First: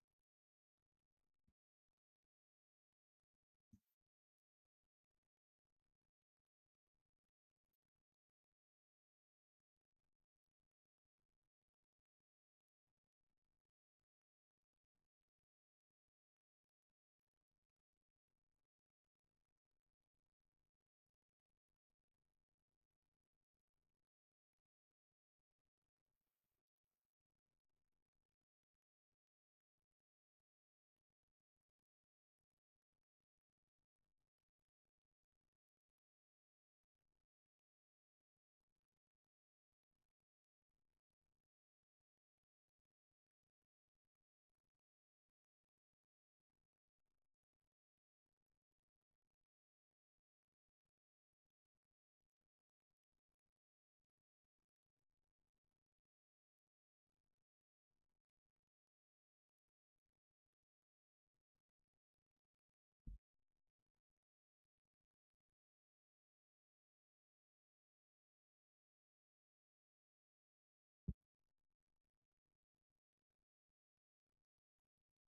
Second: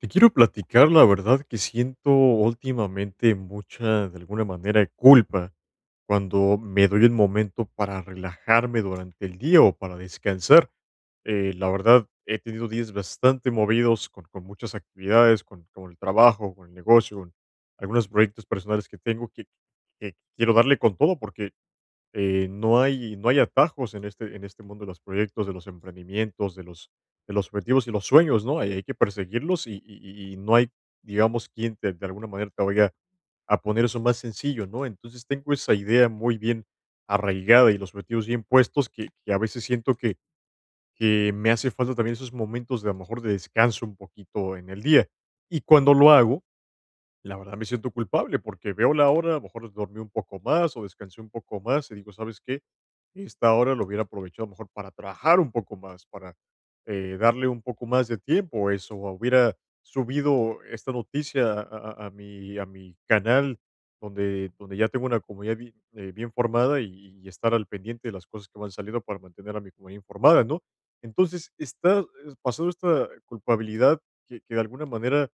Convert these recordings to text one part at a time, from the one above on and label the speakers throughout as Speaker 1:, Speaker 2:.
Speaker 1: Te quiero platicar, la verdad que siento últimamente mucha, de alguna manera, culpa cuando me doy el momento para relajarme durante el día o para descansar. La verdad, he tenido días bastante movidos con muchas actividades, con el trabajo, con el negocio, con algunos proyectos personales que tengo que quiero darle con todo porque no hay atajos en en este mundo de los proyectos, de los emprendimientos, de los objetivos y los sueños, ¿no? Hay que perseguirlos y no hay, digamos, de alguna manera te vaya a poner eso más sencillo, ¿no? Entonces tengo esa idea muy bien arraigada y los objetivos bien puestos que a veces siento que me hace falta también esos momentos de a lo mejor de descanso un poquito en el día. Y cuando lo hago, la verdad me siento culpable porque veo la hora, a lo mejor dormí un poco más o descansé un poco más y digo, ¿sabes qué? Esta hora lo hubiera aprovechado mejor para trabajar un poco más, para darle un poco más de tiempo a eso, o hubiera subido esta noticia a a mi canal donde ya tengo una comunidad bien formada y estar al pendiente de las cosas que van saliendo para mantener a mi comunidad informada, ¿no? Entonces, está pasando esta culpabilidad que de alguna manera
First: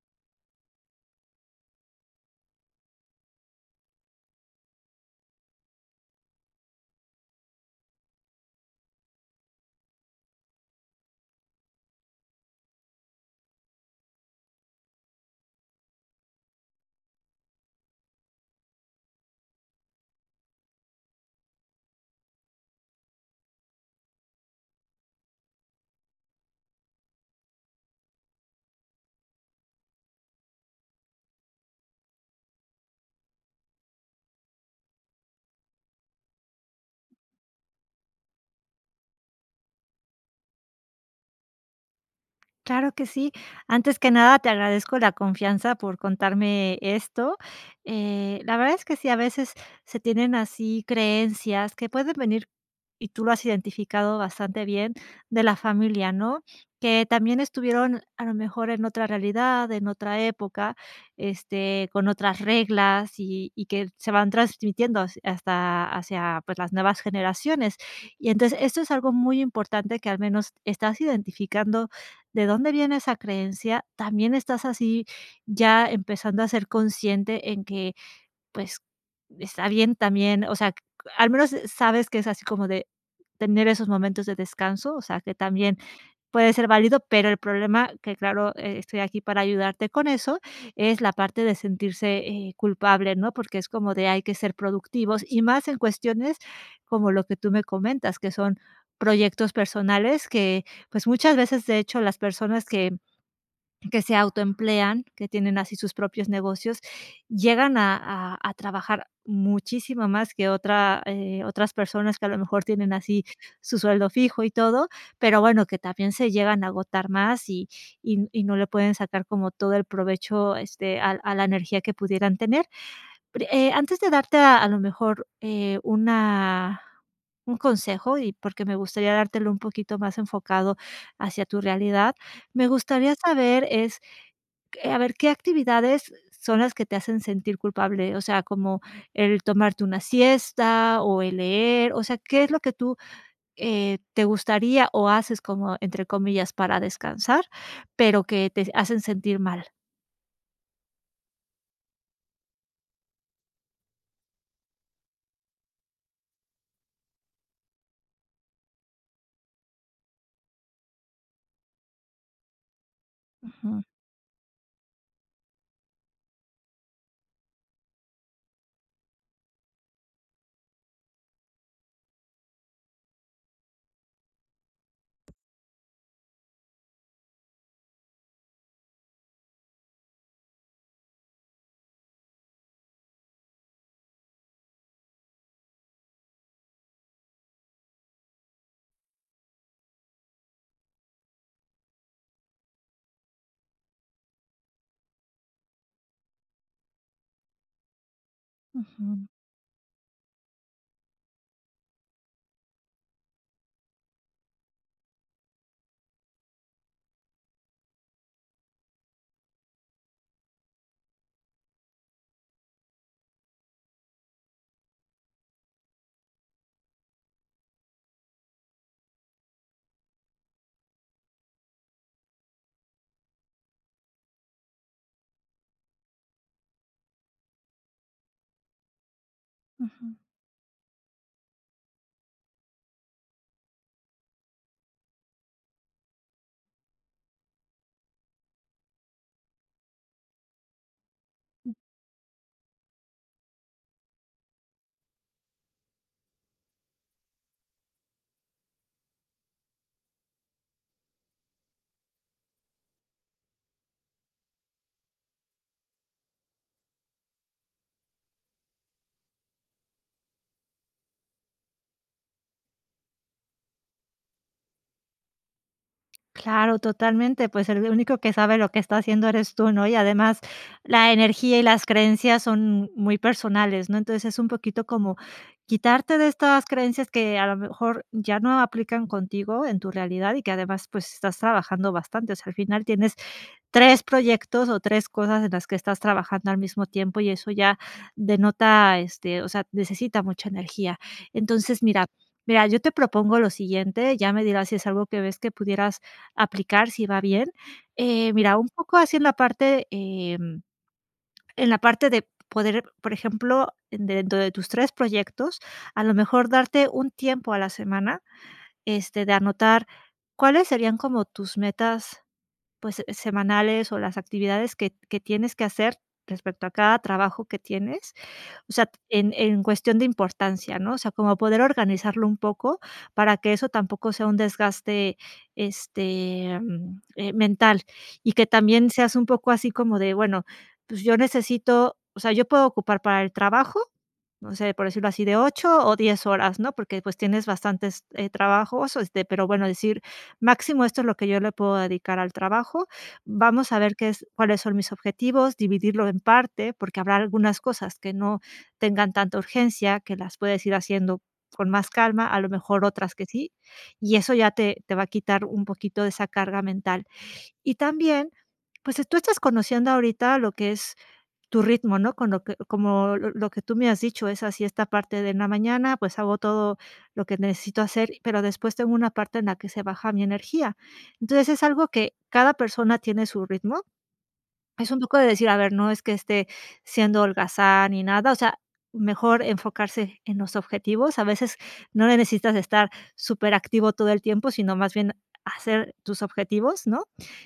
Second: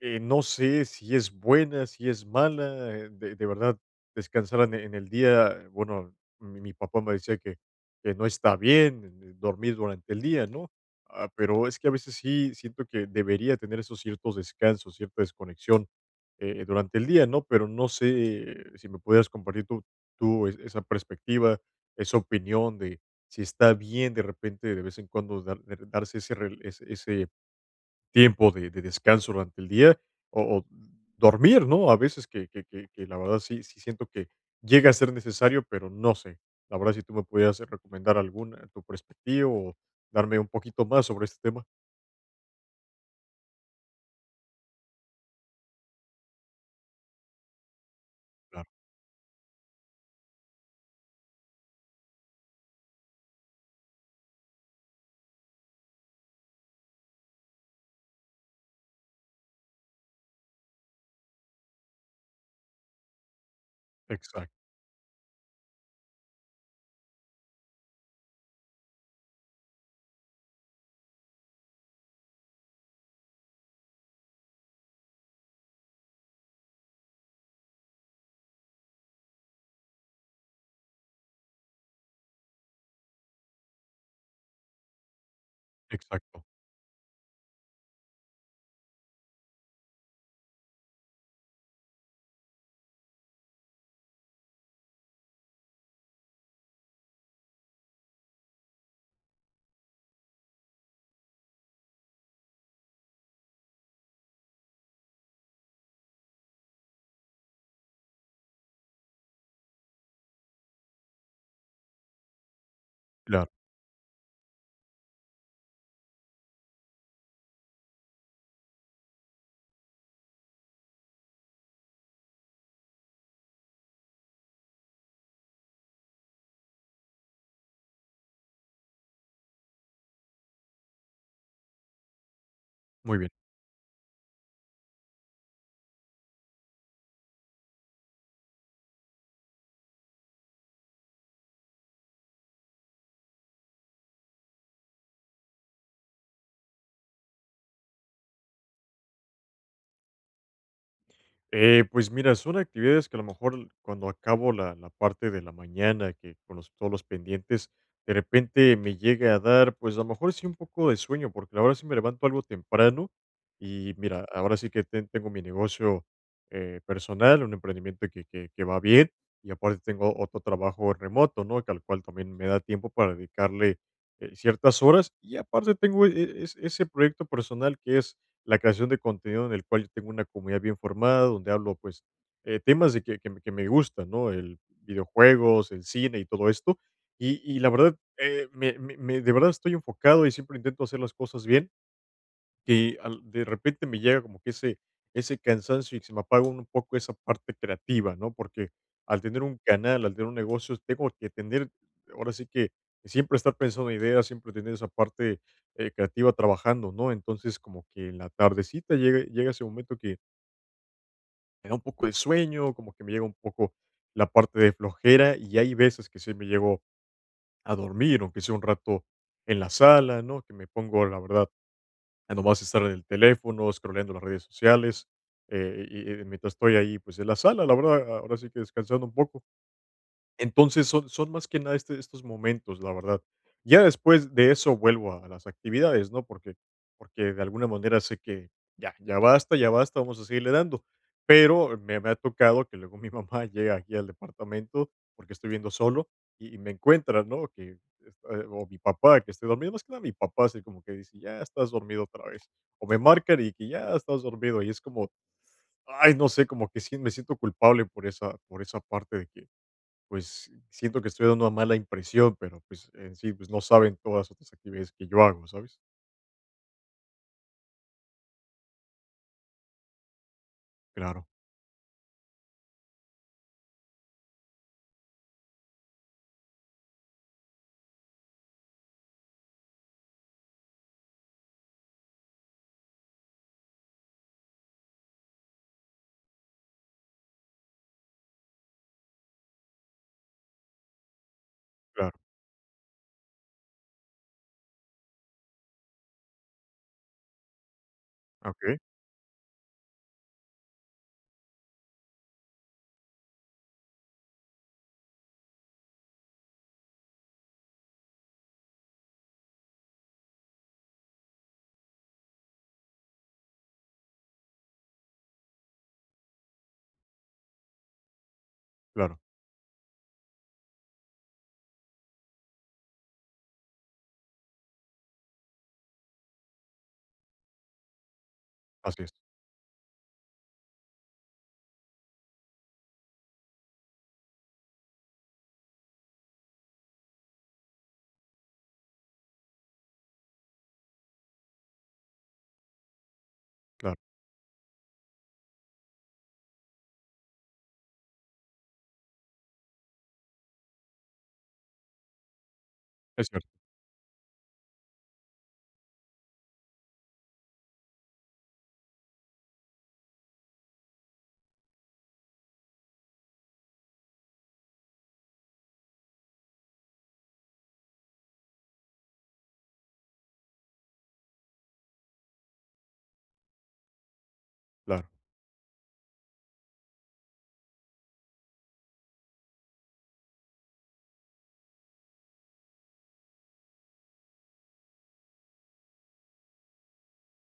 Speaker 1: no sé si es buena, si es mala, de verdad descansar en el día, bueno, mi papá me decía que no está bien, dormir durante el día, ¿no? Ah, pero es que a veces sí siento que debería tener esos ciertos descansos, cierta desconexión, durante el día, ¿no? Pero no sé si me pudieras compartir tú es esa perspectiva, esa opinión de si está bien de repente de vez en cuando darse ese rel ese ese tiempo de descanso durante el día o dormir, ¿no? A veces que la verdad sí siento que llega a ser necesario, pero no sé. La verdad, si tú me pudieras recomendar alguna, tu perspectiva o darme un poquito más sobre este tema.
Speaker 2: Claro que sí. Antes que nada, te agradezco la confianza por contarme esto. La
Speaker 1: Claro,
Speaker 2: verdad es que sí, a veces se tienen así creencias que pueden venir, y tú lo has identificado bastante bien, de la familia, ¿no? Que también estuvieron a lo mejor en otra realidad, en otra época, con otras reglas y que se van
Speaker 1: exacto,
Speaker 2: transmitiendo hasta hacia pues, las nuevas generaciones. Y entonces esto es algo muy importante que al menos estás identificando de dónde viene esa creencia, también estás así ya empezando a ser consciente en que, pues, está bien también, o sea, al menos sabes que es así como de tener esos momentos de descanso, o sea, que también
Speaker 1: exacto,
Speaker 2: puede ser válido, pero el problema, que claro, estoy aquí para ayudarte con eso, es la parte de sentirse culpable, ¿no? Porque es como de hay que ser productivos y más en cuestiones como lo que tú me comentas, que son proyectos personales que pues muchas veces de hecho las personas que se autoemplean, que tienen así sus propios negocios, llegan a trabajar muchísimo más que otra, otras personas que a lo mejor tienen así
Speaker 1: claro,
Speaker 2: su sueldo fijo y todo, pero bueno, que también se llegan a agotar más y no le pueden sacar como todo el provecho, a la energía que pudieran tener. Pri Antes de darte a lo mejor, una un consejo y porque me gustaría dártelo un poquito más enfocado hacia tu realidad, me gustaría
Speaker 1: muy bien.
Speaker 2: saber es a ver, ¿qué actividades son las que te hacen sentir culpable? O sea, como el tomarte una siesta o el leer, o sea, ¿qué es lo que tú, te gustaría o haces como, entre comillas, para descansar, pero que te hacen sentir mal?
Speaker 1: Pues mira, son actividades que a lo mejor cuando acabo la parte de la mañana, que con todos los pendientes, de repente me llega a dar, pues a lo mejor sí un poco de sueño, porque ahora sí me levanto algo temprano
Speaker 2: Ujú,
Speaker 1: y mira, ahora sí que tengo mi negocio personal, un emprendimiento que va bien y aparte tengo otro trabajo remoto, ¿no? Que al cual también me da tiempo para dedicarle ciertas horas y aparte tengo ese proyecto personal que es la creación de contenido en el cual yo tengo una comunidad bien formada, donde hablo, pues, temas de que me gustan, ¿no? El videojuegos, el cine y todo esto. Y la verdad, de verdad estoy enfocado y siempre intento hacer las cosas bien que de repente me llega como que ese cansancio y se me apaga un poco esa parte creativa, ¿no? Porque al
Speaker 2: ujú,
Speaker 1: tener un canal, al tener un negocio, tengo que tener, ahora sí que siempre estar pensando en ideas, siempre tener esa parte creativa trabajando, ¿no? Entonces como que en la tardecita llega ese momento que me da un poco de sueño, como que me llega un poco la parte de flojera y hay veces que sí me llego a dormir, aunque sea un rato en la sala, ¿no? Que me pongo, la verdad a nomás estar en el teléfono, scrolleando las redes sociales, y mientras estoy ahí, pues en la sala, la verdad, ahora sí que descansando un poco.
Speaker 2: ujú.
Speaker 1: Entonces, son más que nada estos momentos, la verdad. Ya después de eso vuelvo a las actividades, ¿no? Porque porque de alguna manera sé que ya, ya basta, vamos a seguirle dando. Pero me ha tocado que luego mi mamá llega aquí al departamento, porque estoy viendo solo, y me encuentra, ¿no? Que está o mi papá, que estoy dormido, más que nada mi papá, así como que dice: "Ya estás dormido otra vez", o me marcan y que: "Ya estás dormido", y es como, ay, no sé, como que sí me siento culpable por esa parte de que pues, siento que estoy dando una mala impresión, pero, pues, en sí, pues, no saben todas las otras actividades que yo hago, ¿sabes?
Speaker 2: Claro, totalmente, pues, el único que sabe lo que está haciendo eres tú, ¿no? Y además, la
Speaker 1: Claro,
Speaker 2: energía y las creencias son muy personales, ¿no? Entonces, es un poquito como quitarte de estas creencias que a lo mejor ya no aplican contigo en tu realidad y que además, pues, estás trabajando bastante. O sea, al final tienes 3 proyectos o 3 cosas en las que estás trabajando al mismo tiempo y eso ya denota, o sea, necesita mucha energía. Entonces, mira
Speaker 1: claro,
Speaker 2: mira, yo te propongo lo siguiente, ya me dirás si es algo que ves que pudieras aplicar, si va bien. Eh,
Speaker 1: ah,
Speaker 2: mira, un poco así en la parte, en la parte de poder, por ejemplo, dentro de tus 3 proyectos, a lo mejor darte un tiempo a la semana, de anotar cuáles serían como tus metas pues, semanales o las actividades que tienes que hacer respecto a cada trabajo que tienes, o sea,
Speaker 1: claro,
Speaker 2: en cuestión de importancia, ¿no? O sea, como poder organizarlo un poco para que eso tampoco sea un desgaste, mental, y que también
Speaker 1: así es,
Speaker 2: seas un poco así como de, bueno, pues yo necesito, o sea, yo puedo ocupar para el trabajo no sé, por decirlo así, de 8 o 10 horas, ¿no? Porque, pues, tienes bastantes, trabajos, pero bueno, decir, máximo esto es lo que yo le puedo dedicar al trabajo. Vamos a ver
Speaker 1: claro,
Speaker 2: qué es cuáles son mis objetivos, dividirlo en parte, porque habrá algunas cosas que no tengan tanta urgencia, que las puedes ir haciendo con más calma, a lo mejor otras que
Speaker 1: es cierto,
Speaker 2: sí, y eso ya te va a quitar un poquito de esa carga mental. Y también, pues, tú estás conociendo ahorita lo que es tu ritmo, ¿no? Con lo que como lo que tú me has dicho, es así esta parte de en la mañana, pues hago todo lo que necesito hacer, pero después tengo una parte en la que se baja mi energía. Entonces, es algo que cada persona tiene su ritmo es un
Speaker 1: claro,
Speaker 2: poco de decir, a ver, no es que esté siendo holgazán ni nada, o sea, mejor enfocarse en los objetivos. A veces no le necesitas estar superactivo todo el tiempo, sino más bien hacer tus objetivos, ¿no?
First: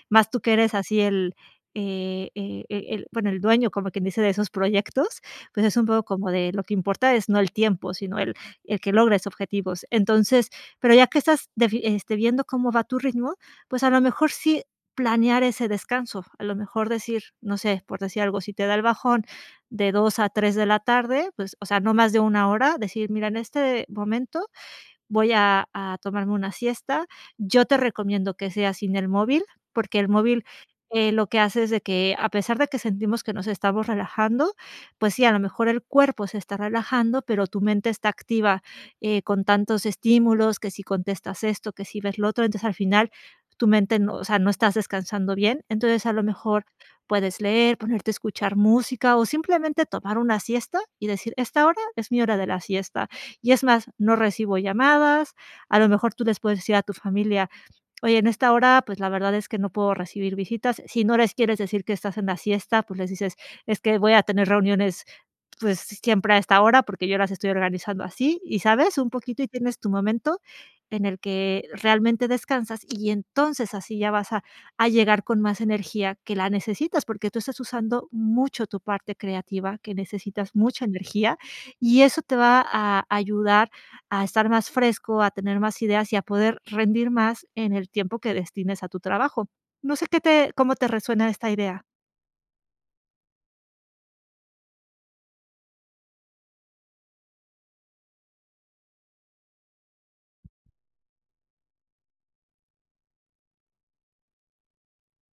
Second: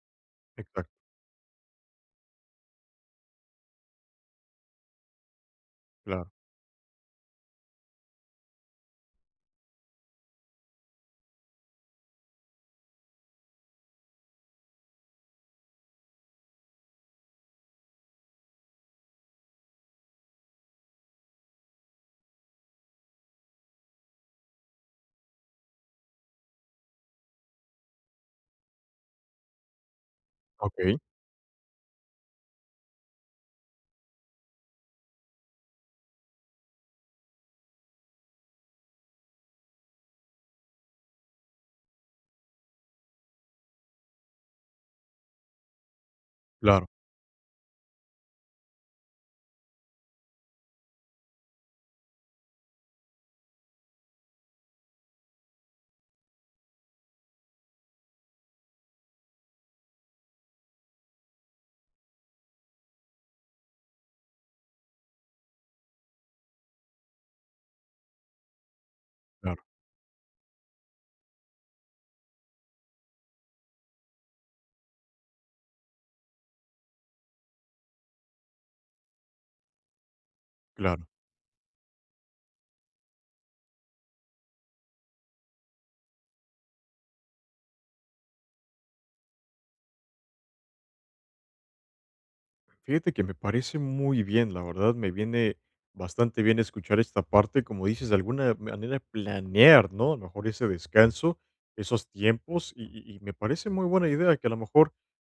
Speaker 2: Más tú que eres así
Speaker 1: exacto,
Speaker 2: el bueno, el dueño, como quien dice, de esos proyectos, pues es un poco como
Speaker 1: claro,
Speaker 2: de lo que importa es no el tiempo, sino el que logres objetivos. Entonces, pero ya que estás viendo cómo va tu ritmo, pues a lo mejor sí planear ese descanso. A lo mejor decir, no sé, por decir algo, si te da el bajón de 2 a 3 de la tarde, pues, o sea, no más de una hora, decir: "Mira, en este momento voy a tomarme una siesta. Yo te recomiendo que sea sin el móvil, porque el móvil,
Speaker 1: okey,
Speaker 2: lo que hace es de que, a pesar de que sentimos que nos estamos relajando, pues sí, a lo mejor el cuerpo se está relajando, pero tu mente está activa, con tantos estímulos, que si contestas esto, que si ves lo otro, entonces al final tu mente no, o sea, no estás descansando bien. Entonces, a lo mejor
Speaker 1: claro,
Speaker 2: puedes leer, ponerte a escuchar música o simplemente tomar una siesta y decir: "Esta hora es mi hora de la siesta". Y es más, no recibo llamadas, a lo mejor tú les puedes decir a tu familia, oye, en esta hora, pues, la verdad es que no puedo recibir visitas. Si no les quieres decir que estás en la siesta, pues, les dices: "Es que voy a tener reuniones, pues, siempre a esta hora, porque yo las estoy organizando así", y, ¿sabes? Un poquito, y
Speaker 1: claro,
Speaker 2: tienes tu momento en el que realmente descansas, y entonces así ya vas a llegar con más energía que la necesitas, porque tú estás usando mucho tu parte creativa, que necesitas mucha
Speaker 1: claro.
Speaker 2: energía, y eso te va a ayudar a estar más fresco, a tener más ideas y a poder rendir más en el tiempo que destines a tu trabajo. No sé qué te cómo te resuena esta idea.
Speaker 1: Fíjate que me parece muy bien, la verdad, me viene bastante bien escuchar esta parte, como dices, de alguna manera planear, ¿no? A lo mejor ese descanso, esos tiempos, y me parece muy buena idea que a lo mejor,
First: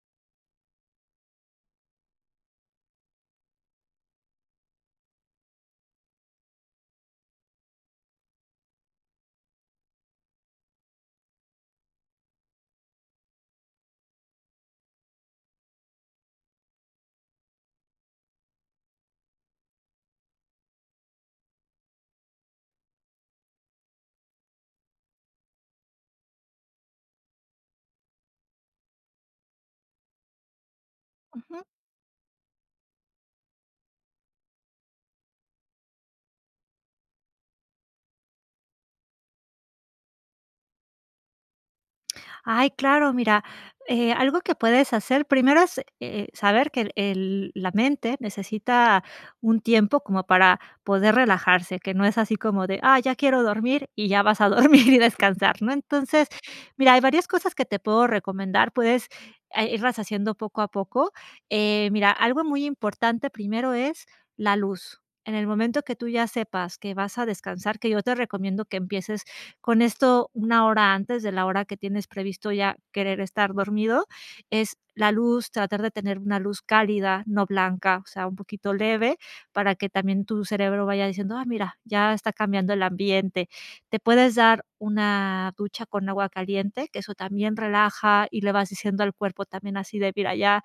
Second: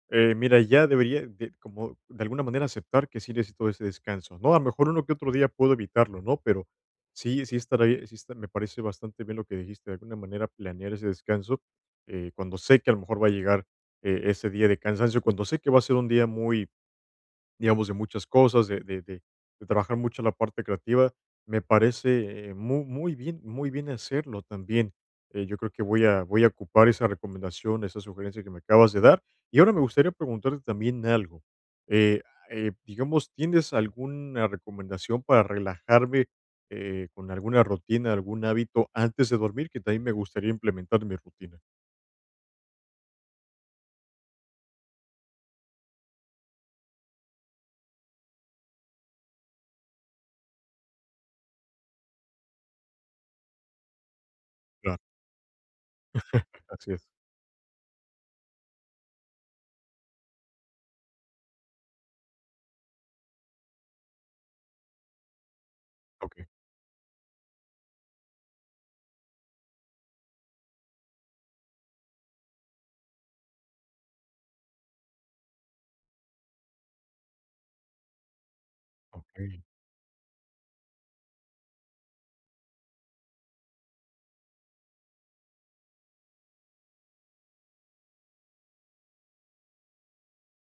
Speaker 1: mira, ya debería, de, como de alguna manera aceptar que sí necesito ese descanso, ¿no? A lo mejor uno que otro día puedo evitarlo, ¿no? Pero sí, sí estará, bien, sí está- me parece bastante bien lo que dijiste, de alguna manera planear ese descanso, cuando sé que a lo mejor va a llegar ese día de cansancio, cuando sé que va a ser un día muy digamos, de muchas cosas, de trabajar mucho la parte creativa. Me parece muy bien hacerlo también. Yo creo que voy a, voy a ocupar esa recomendación, esa sugerencia que me acabas de dar. Y ahora me gustaría preguntarte también algo.
Speaker 2: Ujú.
Speaker 1: Eh, digamos, ¿tienes alguna recomendación para relajarme con alguna rutina, algún hábito antes de dormir? Que también me gustaría implementar en mi rutina.
Speaker 2: Ay, claro, mira, algo que puedes hacer primero es saber que la mente necesita un tiempo como para poder relajarse, que no es así como de, ah, ya quiero dormir y ya vas a dormir y
Speaker 1: Claro,
Speaker 2: descansar, ¿no? Entonces, mira,
Speaker 1: así
Speaker 2: hay
Speaker 1: es.
Speaker 2: varias cosas que te puedo recomendar, puedes irlas haciendo poco a poco. Mira, algo muy importante primero es la luz. En el momento que tú ya
Speaker 1: Ok,
Speaker 2: sepas que vas a descansar, que yo te recomiendo que empieces con esto, una hora antes de la hora que tienes previsto ya querer estar dormido, es la luz, tratar de tener una luz cálida, no blanca, o sea, un poquito leve,
Speaker 1: ok.
Speaker 2: para que también tu cerebro vaya diciendo, ah, mira, ya está cambiando el ambiente. Te puedes dar una ducha con agua caliente, que eso también relaja y le vas diciendo al cuerpo también así de, mira, ya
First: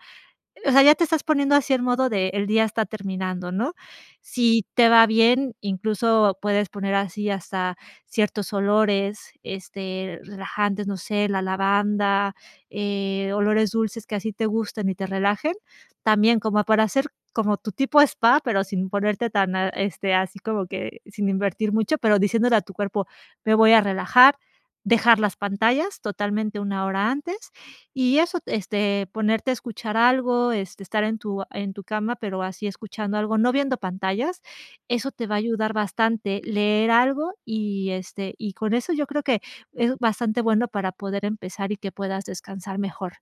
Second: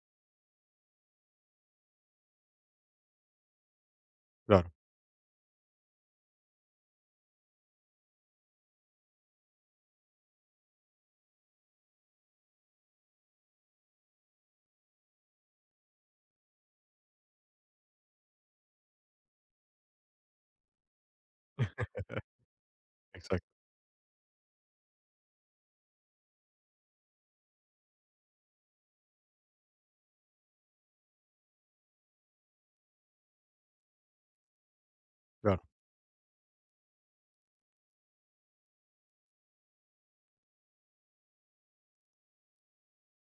Speaker 2: o sea, ya te estás poniendo así el modo de el día está terminando, ¿no? Si
Speaker 1: Claro.
Speaker 2: te va bien, incluso puedes poner así hasta ciertos olores, relajantes, no sé, la lavanda, olores dulces que así te gusten y te relajen. También como para hacer como tu tipo spa, pero sin ponerte tan, así como que sin invertir mucho, pero diciéndole a tu cuerpo: "Me
Speaker 1: Exacto.
Speaker 2: voy a relajar", dejar las pantallas totalmente una hora antes y eso, ponerte a escuchar algo, estar en tu cama, pero así escuchando algo, no viendo pantallas, eso te va a
Speaker 1: Claro.
Speaker 2: ayudar bastante, leer algo y, y con eso yo creo que es bastante bueno para poder empezar y que puedas descansar mejor.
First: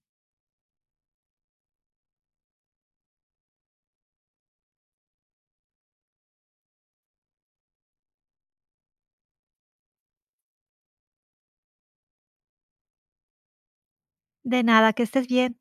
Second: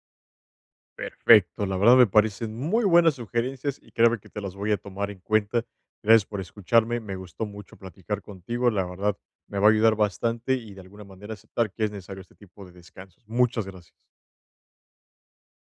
Speaker 1: Perfecto, la verdad me parecen muy buenas sugerencias y créeme que te las voy a tomar en cuenta. Gracias por escucharme, me gustó mucho platicar contigo, la verdad me va a ayudar bastante y de alguna manera aceptar que es necesario este tipo de descansos. Muchas gracias.
Speaker 2: De nada, que estés bien.